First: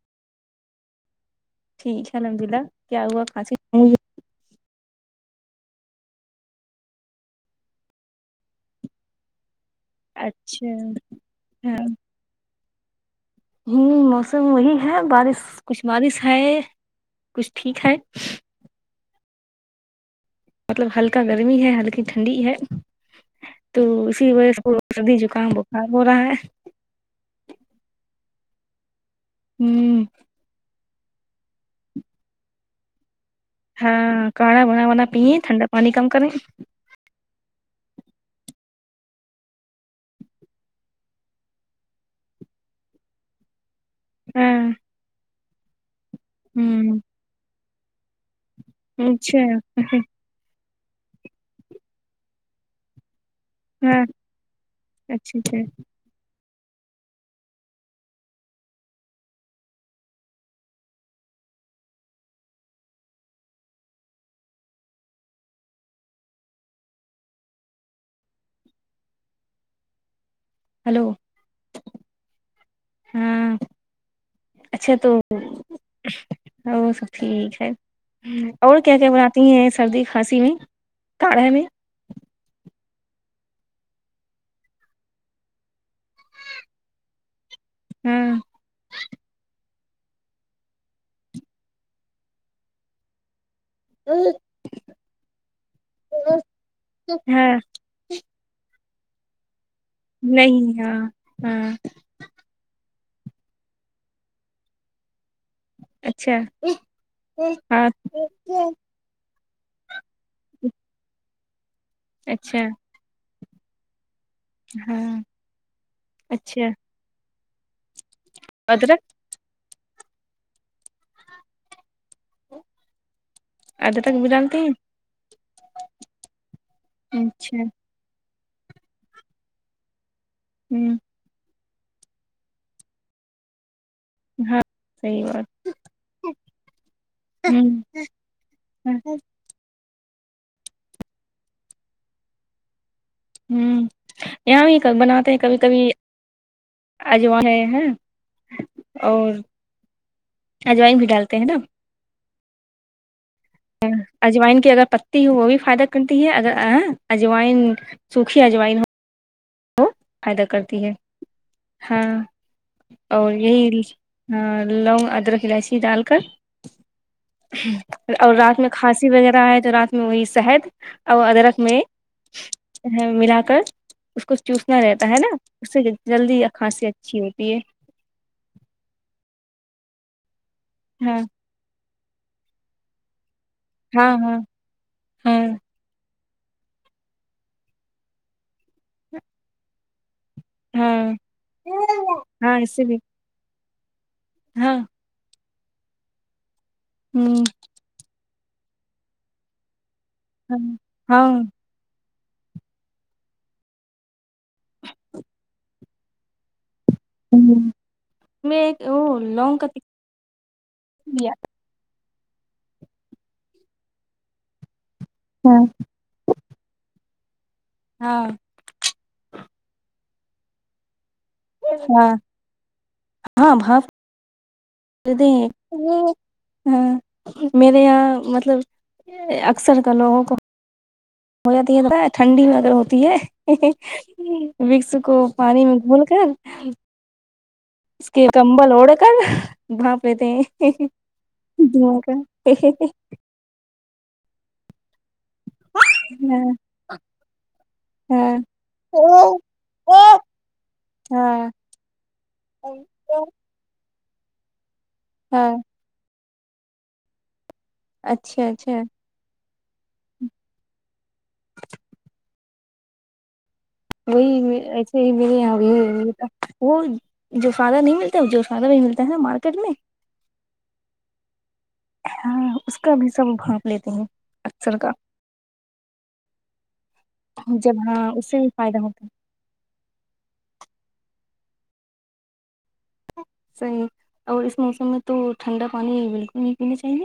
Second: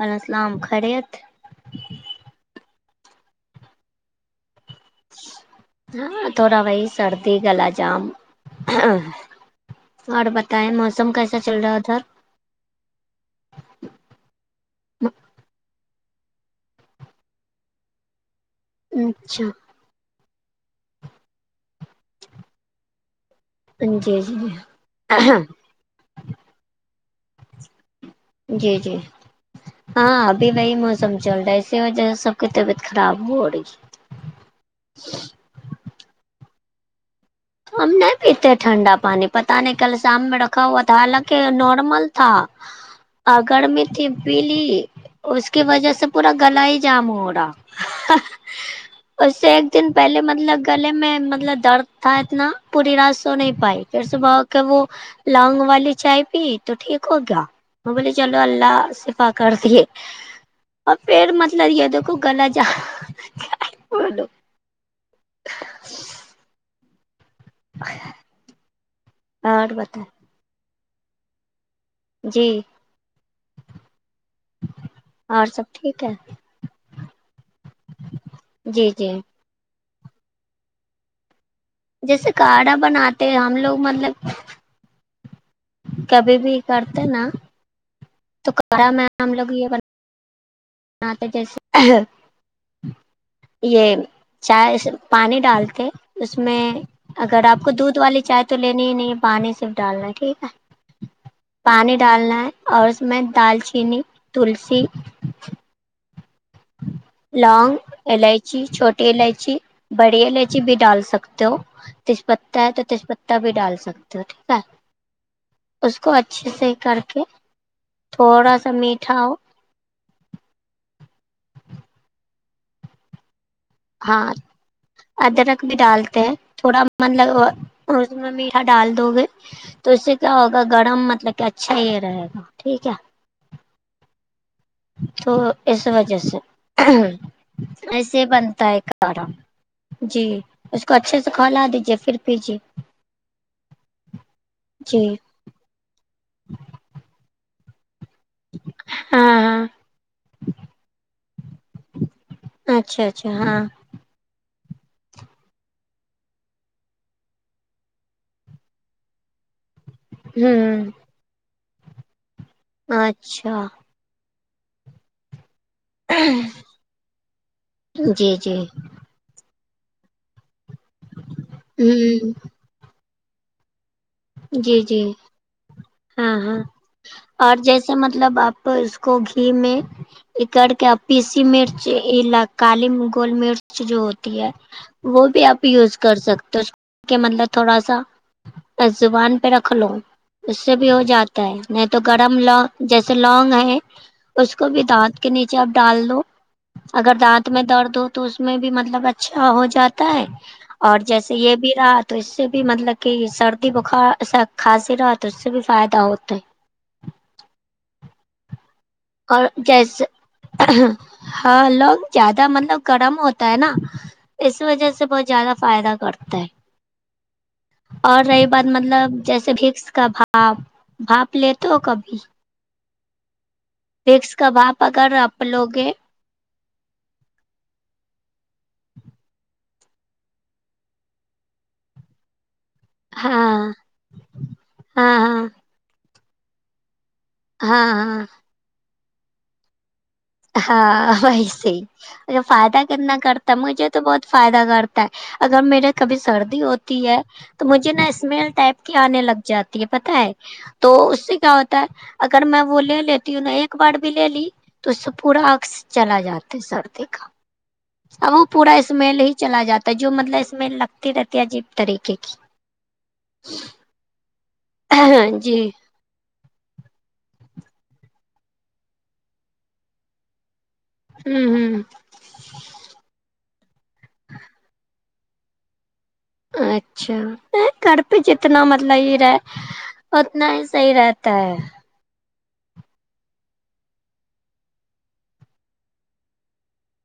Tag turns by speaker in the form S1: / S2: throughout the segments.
S1: وال السلام خریت
S2: ٹھیک ہے الحمد اللہ کیا ہوا
S1: ہاں تھوڑا وہی سردی گلا جام اور
S2: اچھا
S1: بتائیں موسم کیسا چل رہا
S2: ہاں
S1: ادھر
S2: ہوں موسم وہی ہے بارش کچھ بارش ہے کچھ ٹھیک ہے
S1: اچھا
S2: مطلب ہلکا گرمی ہے ہلکی ٹھنڈی ہے تو
S1: جی
S2: اسی وجہ سے سب کو سردی جکام
S1: جی
S2: بخار ہو رہا ہے
S1: جی جی
S2: ہوں
S1: ہاں ابھی وہی موسم چل رہا ہے اسی وجہ سے سب کی طبیعت خراب ہو رہی ہے
S2: ہاں کاڑا بنا ونا پیے تھٹنڈا پانی کم کر رہیں
S1: ہم نہیں پیتے ٹھنڈا پانی پتا نہیں کل شام میں رکھا ہوا تھا حالانکہ نارمل تھا آگرڑ میں
S2: ہاں
S1: پیلی اس کی وجہ سے پورا گل ہی
S2: ہوں
S1: جام ہو رہا اس
S2: اچھا
S1: سے ایک دن پہلے مطلب گلے میں مطلب درد تھا اتنا پوری رات سو نہیں بائک
S2: ہاں
S1: صبح کے وہ
S2: اچھا اچھا
S1: لانگ والی چائے پیٹ تو ٹھیک ہو گیا میں بولی چلو اللہ شفا کر دیے اور پھر مطلب یہ دیکھو گلا جہ ہاں اور بتائیں
S2: ہلو
S1: جی
S2: ہاں اچھا تو
S1: اور سب ٹھیک ہے
S2: وہ سب ٹھیک ہے اور
S1: جی
S2: کیا کیا
S1: جی
S2: بنا ہیں سردی کھانسی میں کاڑھا میں
S1: جیسے کاڑھا بناتے ہم لوگ مطلب کبھی بھی کرتے نا
S2: ہاں
S1: تو کرا میں ہم لوگ یہ ورک آ تو جیسے یہ چائے پانی ڈالتے اس میں اگر
S2: ہاں
S1: آپ کو دودھ والی چائے تو لینی ہی نہیں ہے پانی صرف ڈالنا ٹھیک ہے
S2: نہیں ہاں ہاں
S1: پانی ڈالنا ہے اور اس میں دال چینی تلسی
S2: اچھا
S1: لانگ
S2: ہاں
S1: الائچی چھوٹی الائچی بڑی الائچی بھی ڈال سکتے ہو تس پتتا
S2: اچھا
S1: ہے تو تس پتہ بھی ڈال سکتا تو ٹھیک ہے
S2: ہاں
S1: اس کو اچھے
S2: اچھا
S1: سے کر کے تھوڑا سا
S2: ادرک
S1: میٹھا ہو
S2: ادرک بھی
S1: ہاں
S2: ڈالتے ہیں
S1: ادرک بھی ڈالتے ہیں تھوڑا مطلب
S2: اچھا
S1: اور اس میں میٹھا ڈال دو گے تو اس سے کیا ہوگا
S2: ہوں
S1: گرم مطلب کیا اچھا یے رہے گا ٹھیک ہے
S2: ہاں صحیح
S1: تو
S2: بات
S1: اس وجہ سے
S2: ہوں
S1: ایسے بنتا ہے کارا جی اس کو اچھے سے کھلا دیجے پھر پجی
S2: ہوں یہاں بھی ک
S1: جی
S2: بناتے ہیں کبھی کبھی اجو ہے ہیں اور
S1: ہاں
S2: ہجوائ بھی ڈالتے ہیں نا
S1: اچھا اچھا ہاں
S2: جوائن کی اگر پتی ہو وہ بھی فائدہ کرتی ہے اگر اے اجوائن سوکھی اجائائین ہوں فائدہ
S1: ہوں
S2: کرتی ہے ہاں اور
S1: اچھا
S2: یہی لونگ ادرک الائچی ڈال کر
S1: جی
S2: اور
S1: جی
S2: رات میں کھاسی تی وغیرہ ہے تو رات میں وہی شہد اور ادرک میں
S1: ہوں
S2: ملا کر اس کو چوسنا
S1: جی جی
S2: رہتا ہے نا اس سے جلدی کھانسی اچھی ہوتی ہے
S1: اچھا مطلب آپ اس کو گھی میں اکڑ کے آپ
S2: ہاں
S1: پیسی مرچ چی کالی گول مرچ جو
S2: ہاں ہاں
S1: ہوتی ہے وہ بھی
S2: ہاں
S1: آپ یوز کر سکتے ہو کہ مطلب تھوڑا سا زبان پے رکھ لو اس سے بھی ہو جاتا ہے نہیں تو
S2: ہاں
S1: گرم
S2: ہاں
S1: لو
S2: اس سے بھی
S1: جیسے لونگ ہے اس کو
S2: ہاں
S1: بھی دانت کے نیچے آپ ڈال دو اگر
S2: ہ
S1: دانت میں درد ہو تو تو اس میں بھی مطلب اچھا ہو جاتا ہے
S2: ہاں
S1: اور جیسے
S2: ہاں
S1: یے بھی رہا تو اس سے بھی مطلب کی سردی بخارا سا کھانسی رہا تو اس سے بھی فائدہ ہوتا ہے
S2: ہمم [unintelligible]
S1: اور
S2: لیا
S1: جیسےحلق زیادہ مطلب گرم ہوتا ہے نا اس وجہ سے بہت زیادہ
S2: ہاں
S1: فائدہ کرتا ہے اور
S2: ہاں
S1: رہی بات مطلب جیسے بکس کا بھ آپ بھاپ لیتے ہو کبھی
S2: ہاں بھانپ
S1: وکس کا بھانپ آپ اگر آپ لوگے
S2: ہاں میرے یہاں مطلب اکثر کا لوگوں کو ہو جاتی ہے ٹنڈی میں اگر ہو تی ہے
S1: ہاں
S2: وکس کو
S1: ہاں ہاں
S2: پانی میں گھول کر
S1: ہاں
S2: اس
S1: ہاں
S2: کے کمبل اوڑھ کر بھانپ لیتے ہیں
S1: ہاں ویسے
S2: دھواں کا
S1: ہی جو فائدہ کتنا کرتا مجھے تو بہت فائدہ کرتا تا ہے اگر میرے کبھی
S2: ہاں
S1: سردی ہوتی ہے تو مجھے نا
S2: ہاں
S1: اسمیل ٹائپ کی آنے لگ جاتی ہے پتہ ہے تو اس سے
S2: ہاں
S1: کیا ہوت تا ہے اگر میں وہ لے لیتی ہوں نہ ایک بار بھی لے لی تو اس سے پورا
S2: ہاں
S1: اکس چلا جاتا سردی کا اب وہ
S2: اچھا
S1: پورا
S2: اچھا
S1: اسمیل ہی چلا جاتا جو مطلب اسمیل لگتی رہتی ہے عجیب طریقے کی
S2: وہی ایسے ہی میرے
S1: جی
S2: یہاں بھی وہی ہوں تا ہے وہ جوشادہ نہیں ملتا ہے جو شادہ نہیں ملتا ہے نا مارکیٹ میں
S1: ہمم ہمم ہمم
S2: ہاں اس کا بھی سب بھانپ لیتے ہیں اکثر کا
S1: اچھا
S2: جب
S1: گھر
S2: ہاں
S1: پے
S2: اس سے بھی
S1: جتنا
S2: فائدہ
S1: مطلب
S2: ہوتا ہے
S1: یے رہے اتنا ہی صحیح رہتا ہے
S2: صحیح اور اس موسم میں تو ٹھنڈا پانی بالکل نہیں پینے چاہیے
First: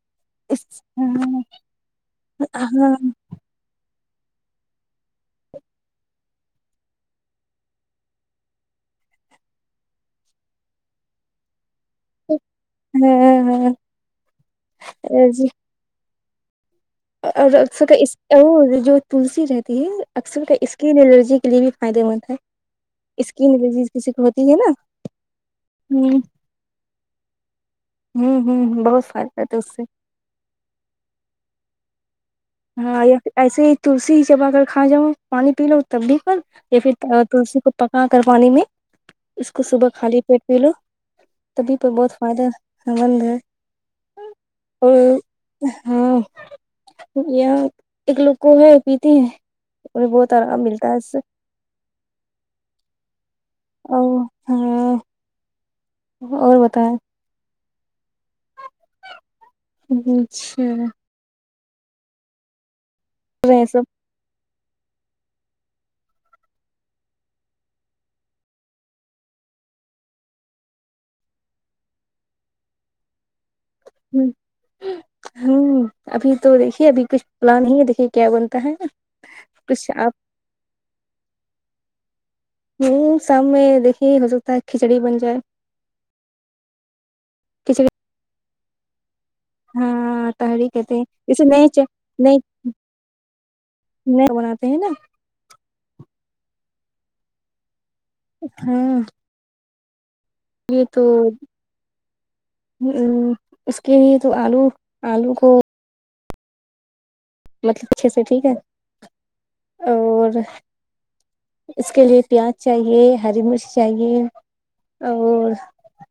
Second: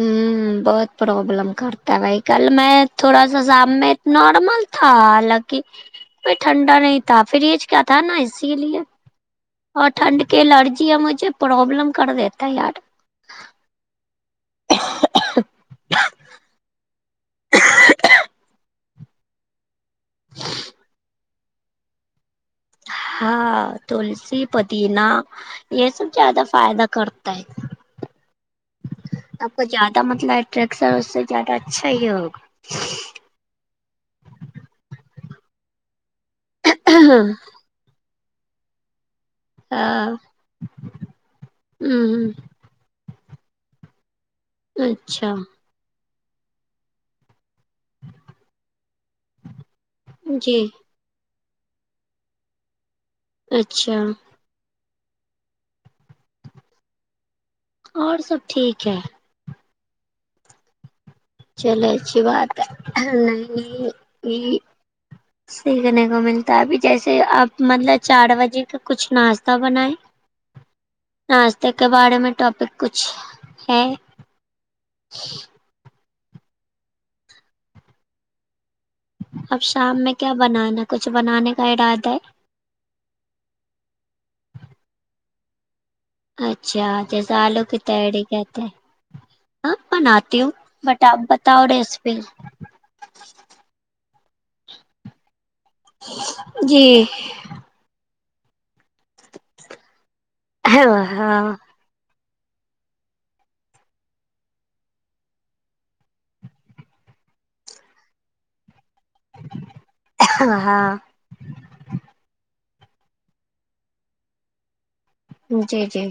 S1: آمم
S2: اور
S1: بہت پروابلم کرتا ہے وہی بھائی کل میں تھوڑا سزاب میں نارمل تھا حالانکہ کوئی ٹھنڈا نہیں تھا فریج کیا تھا ناں اسی لیے اور ٹھنڈ کے الرجی ہے مجھے پروابلم کر دیتا ہے یار
S2: ہوں ہ [unintelligible] اور اکثر اس کا وہ جو تلسی رہتی ہے اکثر کا اسکن الرجی کے لیے بھی فائدے مند ہے
S1: ہاں
S2: اسکن
S1: ہاں
S2: الرجی کسی کو
S1: تلسی
S2: ہوتی ہے نا
S1: پدینہ یے
S2: ہ
S1: سب زیادہ فائدہ کرتا ہے
S2: ہوں ہوں بہت فائدہ تھا اس سے
S1: ٹریکسر اس سے زیادہ اچھا ہی ہوگا
S2: ہاں یا ایسے ہی تلسی ہی جب اگر کھا جاؤ پانی پی لو تب بھی کر یا پھر تلسی کو پکا کر پانی میں اس کو صبح
S1: ہاں
S2: خالی پیٹ پی لو تبھی بھی
S1: ہ
S2: بہت فائدہ بند ہے اور
S1: اچھا
S2: ہاں یہاں ایک لوگ کو ہے پیتے ہیں انہیں بہت
S1: جی
S2: آرام ملتا ہے اس سے
S1: اچھا
S2: ہوں اور بتائیں
S1: اور سب ٹھیک ہے
S2: جی اچھا
S1: چلے اچھی بات ہے
S2: رہے سب
S1: نہیں یہ سیکھنے کو ملتا ہے ابھی جیسے آپ مطلب چار بجے کا کچھ ناشتہ بنائیں ناشتے کے بارے میں ٹاپک کچھ ہے
S2: ہ ہوں ابھی تو دیکھیے ابھی کچھ پلان نہیں ہے دیکھیے کیا بنتا ہے
S1: اب
S2: کچھ
S1: شام میں
S2: آپ
S1: کیا بنانا کچھ بنانے کا ارادہ ہے
S2: ہوں شام میں دیکھیے ہو سکتا ہے کھچڑی بن جائے
S1: اچھا جیسے آلو کی
S2: کھچڑی
S1: تہری کہتے ہیں
S2: ہاں
S1: بناتی ہوں
S2: تہری کہتے ہیں
S1: بٹ آپ
S2: جسے
S1: بتاؤ
S2: نہیں
S1: ریسیپی
S2: نہیں نہیں بناتے ہیں نا
S1: جی
S2: ہاں یہ تو
S1: ہاں
S2: ہم اس کے ہی تو آلو آلو کو مطلب اچھے سے ٹھیک ہے اور
S1: ہاں
S2: اس کے لئے پیاز چاہیے ہری مرچ چاہیے اور
S1: جی جی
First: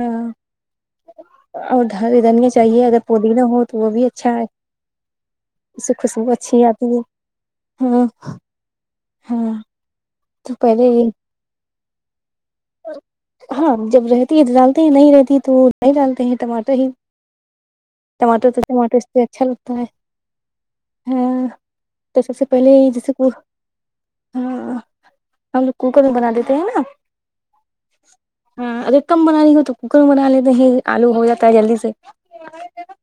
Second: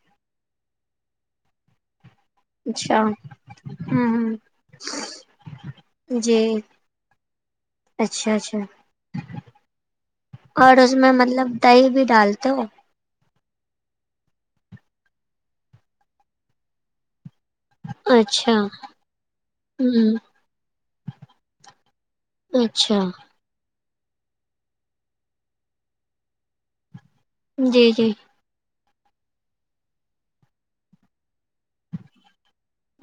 S2: ہاں اور دھ دانیاں چاہیے اگر
S1: اچھا ہوں
S2: پودینہ ہو تو وہ بھی اچھا ہے اس سے خوشبو
S1: جی
S2: اچھی آتی ہے ہاں
S1: اچھا اچھا
S2: ہاں تو
S1: اور
S2: پہلے
S1: اس میں مطلب دہی بھی ڈالتے ہو
S2: ہاں جب رہتی ہے تو ڈالتے ہیں نہیں رہتی تو نہیں ڈالتے ہیں ٹماٹر ہی ٹماٹر
S1: اچھا
S2: تو ٹماٹر اس میں اچھا لگتا ہے
S1: ہوں
S2: ہاں تو سب سے پہلے
S1: اچھا
S2: جیسے کہ ہاں ہم لوگ کوکر میں بنا دیتے ہیں نا
S1: جی جی
S2: ہاں اگر کم بنارے ہو تو کوکر میں بنا لیتے ہے آلو ہو جاتا ہے جلدی سے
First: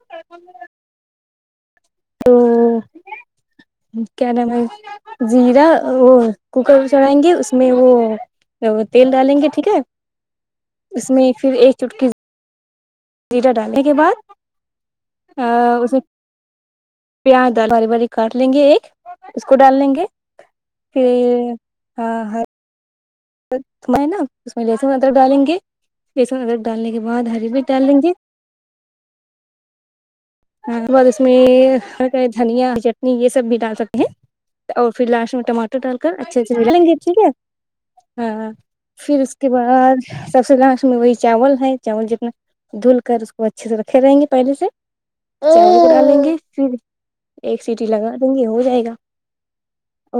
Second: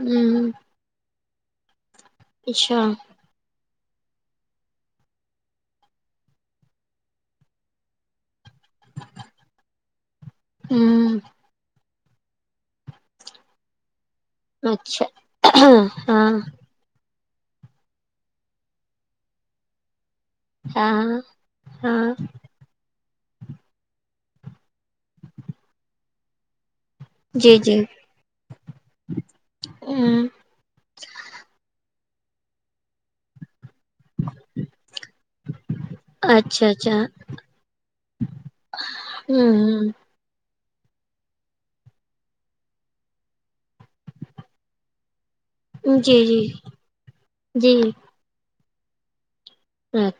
S1: ہوں اچھا
S2: تو کیا نام ہے زیرا وہ کوکر پہ چڑھائیں گے اس میں وہ تو وہ تیل ڈالیں گے ٹھیک ہے
S1: ہوں
S2: اس میں پھر ایک چٹکی زیرہ ڈالنے کے بعد
S1: اچھا
S2: اس میں
S1: ہاں
S2: پیاز بڑی والی کاٹ لیں گے ایک اس کو ڈال لیں گے
S1: ہاں
S2: پ ہاں ہر اس میں ہے نا اس میں لہسن ادرک ڈالیں گے لہسن ادرک ڈالنے کے بعد ہری بھی ڈال لیں گے
S1: ھمم
S2: ہاں اس میں دھنیا چٹنی یہ سب بھی ڈال سکتے اور پھر لاسٹ میں ٹماٹر ڈال کر اچھے سے
S1: اچھا
S2: ملا لیں گے
S1: اچھا
S2: ٹھیک ہے ہاں پھر اس کے
S1: ہوں
S2: بعد سب سے لاسٹ میں وہی چاول ہے چاول جتنا دھل کر اس کو اچھے سے رکھے رہیں گے پہلے سے چاول پکا
S1: جی
S2: لیں گے
S1: جی
S2: پھر ایک
S1: جی
S2: سیٹی لگا دیں گے ہو جائے گا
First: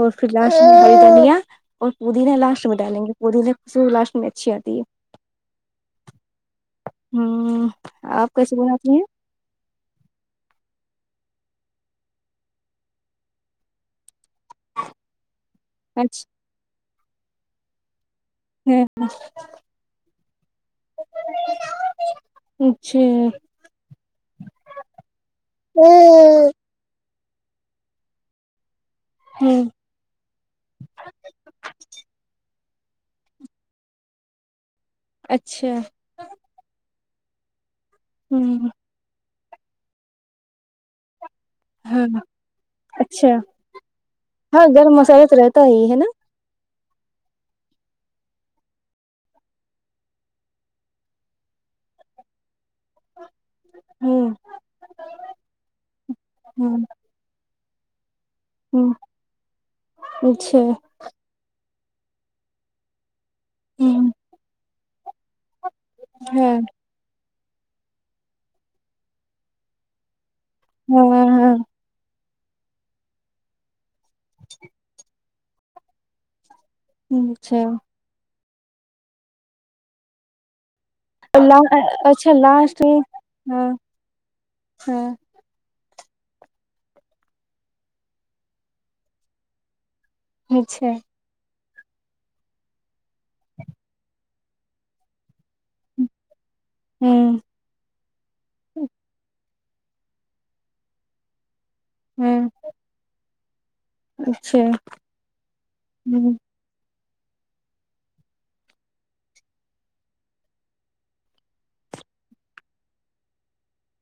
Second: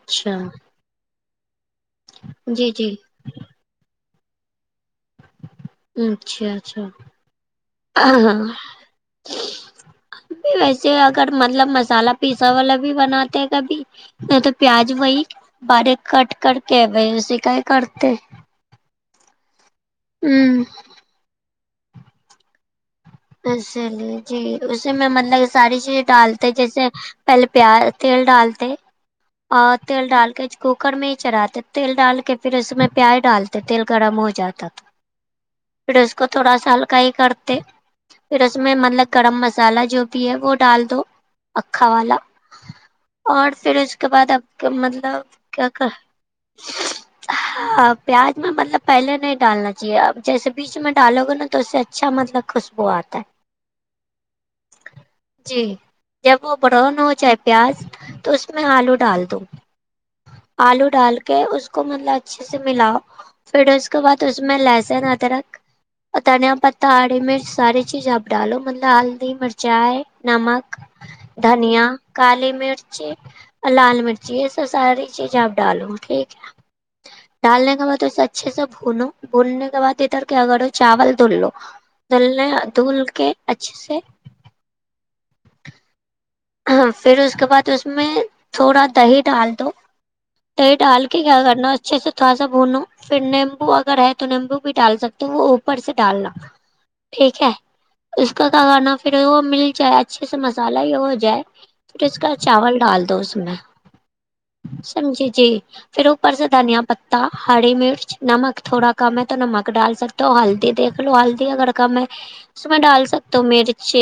S2: اور پھر لاسٹ میں ہری دھنیا اور پودینا لاسٹ
S1: جی
S2: میں
S1: جی
S2: ڈالیں گے پودینے کی خوشبو لاسٹ میں اچھی آتی ہے
S1: اچھا اچھا
S2: ہوں
S1: ہاں
S2: آپ
S1: ہاں
S2: کیسے بناتی ہیں
S1: ویسے اگر مطلب مسالہ پیسا والا بھی بناتے ہیں کبھی میں تو پیاز وہی باریک
S2: اچھا
S1: کٹ کر کے اس کا ہے کرتے
S2: ہوں
S1: ہمم
S2: اچھے
S1: اسی لیے جی اس میں مطلب ساری چیزیں ڈالتے جیسے پہلے پیاز تیل ڈالتے
S2: ہوں
S1: اور تیل ڈال کے کوکر میں ہی چرھاتے تیل ڈال کے پھر اس میں پیاز ڈالتے تیل گرم ہو جاتا [unintelligible]
S2: اچھا
S1: پھر اس کو تھوڑا سا ہلکاہی کرتے پھر اس
S2: ہوں
S1: میں مطلب گرم مسالہ جو بھی ہے وہ ڈال دو اکھا
S2: ہاں
S1: والا
S2: اچھا
S1: اور پھر اس کے بعد اب
S2: ہاں گرم
S1: مطلب
S2: مسالہ تو رہتا
S1: کیا
S2: ہی
S1: کر
S2: ہے نا
S1: [unintelligible] ہا پیاز میں مطلب پہلے نہیں ڈالنا چاہیے اب جیسے بیچ میں ڈالو گے نا تو اس سے اچھا مطلب خوش وہ آتا
S2: ہوں
S1: ہے جی جب وہ
S2: ہوں
S1: برون ہو چاہے پیاز تو اس میں
S2: ہوں
S1: آلو ڈال دو
S2: اچھا
S1: آلو ڈال اس کو مطلب اچھے سے ملاؤ پھر اس کے
S2: ہوں
S1: بعد اس میں لہسن ادرک اور دھنیا
S2: ہاں
S1: پتا ہری مرچ ساری چیز آپ ڈالو مطلب ہلدی مرچی نمک
S2: ہاں ہاں
S1: دھنیا کالی مرچی اور لال مرچی جی یہ ساری چیزیں آپ ڈالو ٹھیک ہے
S2: اچھا
S1: ڈالنے کے بعد اسے اچھے سے بھونو بھوننے کے بعد ادھر کیا کرو چاول دھل لو
S2: لا اچھا
S1: دھلنے
S2: لاسٹ میں
S1: دھل کے
S2: ہاں
S1: اچھے سے
S2: ہاں
S1: ہاں پھر اس کے بعد اس میں تھوڑا دہی ڈال دو دہی
S2: اچھا
S1: ڈال کیا کرنا اچھے سے تھوڑا بوھونو پھر نیمبو اگر ہے تو نیمبو بھی ڈال سکتے وہ اوپر سے ڈالنا
S2: ہوں
S1: ٹھیک ہے اس کا کیا کرنا پھر وہ مل جائے اچھے سے مسالہ ہی وہ جائے پیس کر
S2: ہاں
S1: چاول ڈال دو اس میں
S2: اچھا
S1: سمجھی جی پھر اوپر سے دھنیا پتا ہری مرچ نمک تھوڑا کم ہے تو نمک ڈال سکتے ہو ہلدی دیکھ لو ہلدی اگر کم ہے اس میں ڈال سکتا ہوں مرچ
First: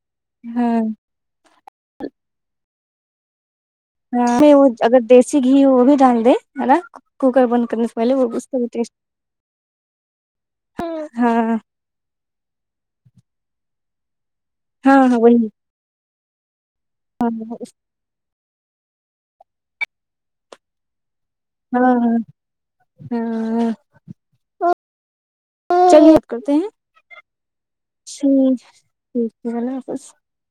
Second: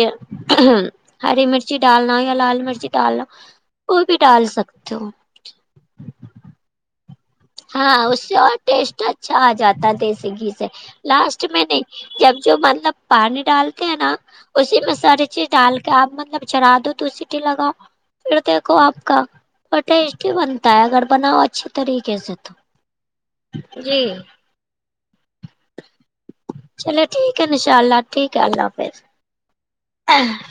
S2: ہاں
S1: ہری مرچی ڈالنا یا لال مرچی ڈالنا وہ بھی
S2: ہاں اپ
S1: ڈال
S2: نے وہ
S1: سکتے
S2: اگر
S1: ہو
S2: دیسی گھی ہو وہ بھی ڈال د ہے نا کوکر بند کرنے
S1: ہاں
S2: پہلے
S1: اس
S2: وہ
S1: سے اور
S2: کا بھی
S1: ٹیسٹ اچھا آ جاتا د یسی گھی سے
S2: ہاں
S1: لاسٹ
S2: ہاں
S1: میں نہیں جب جو مطلب پانی ڈالتے ہیں نا اسی میں
S2: ہاں
S1: ساریے چیز
S2: وہی
S1: ڈال کیا آپ مطلب چرا دو تو سٹی
S2: ہاں
S1: لگاؤ پھر دیکھو آپ کا اور ٹیسٹی بنتا ہے اگر بناؤ اچھی
S2: ہاں
S1: طریقے سے تو جی
S2: ہاں چلے
S1: چلے ٹھیک ہے انشاء اللہ ٹھیک ہے اللہ حافظ
S2: ٹھیک ہے اللہ حافظ
S1: [unintelligible]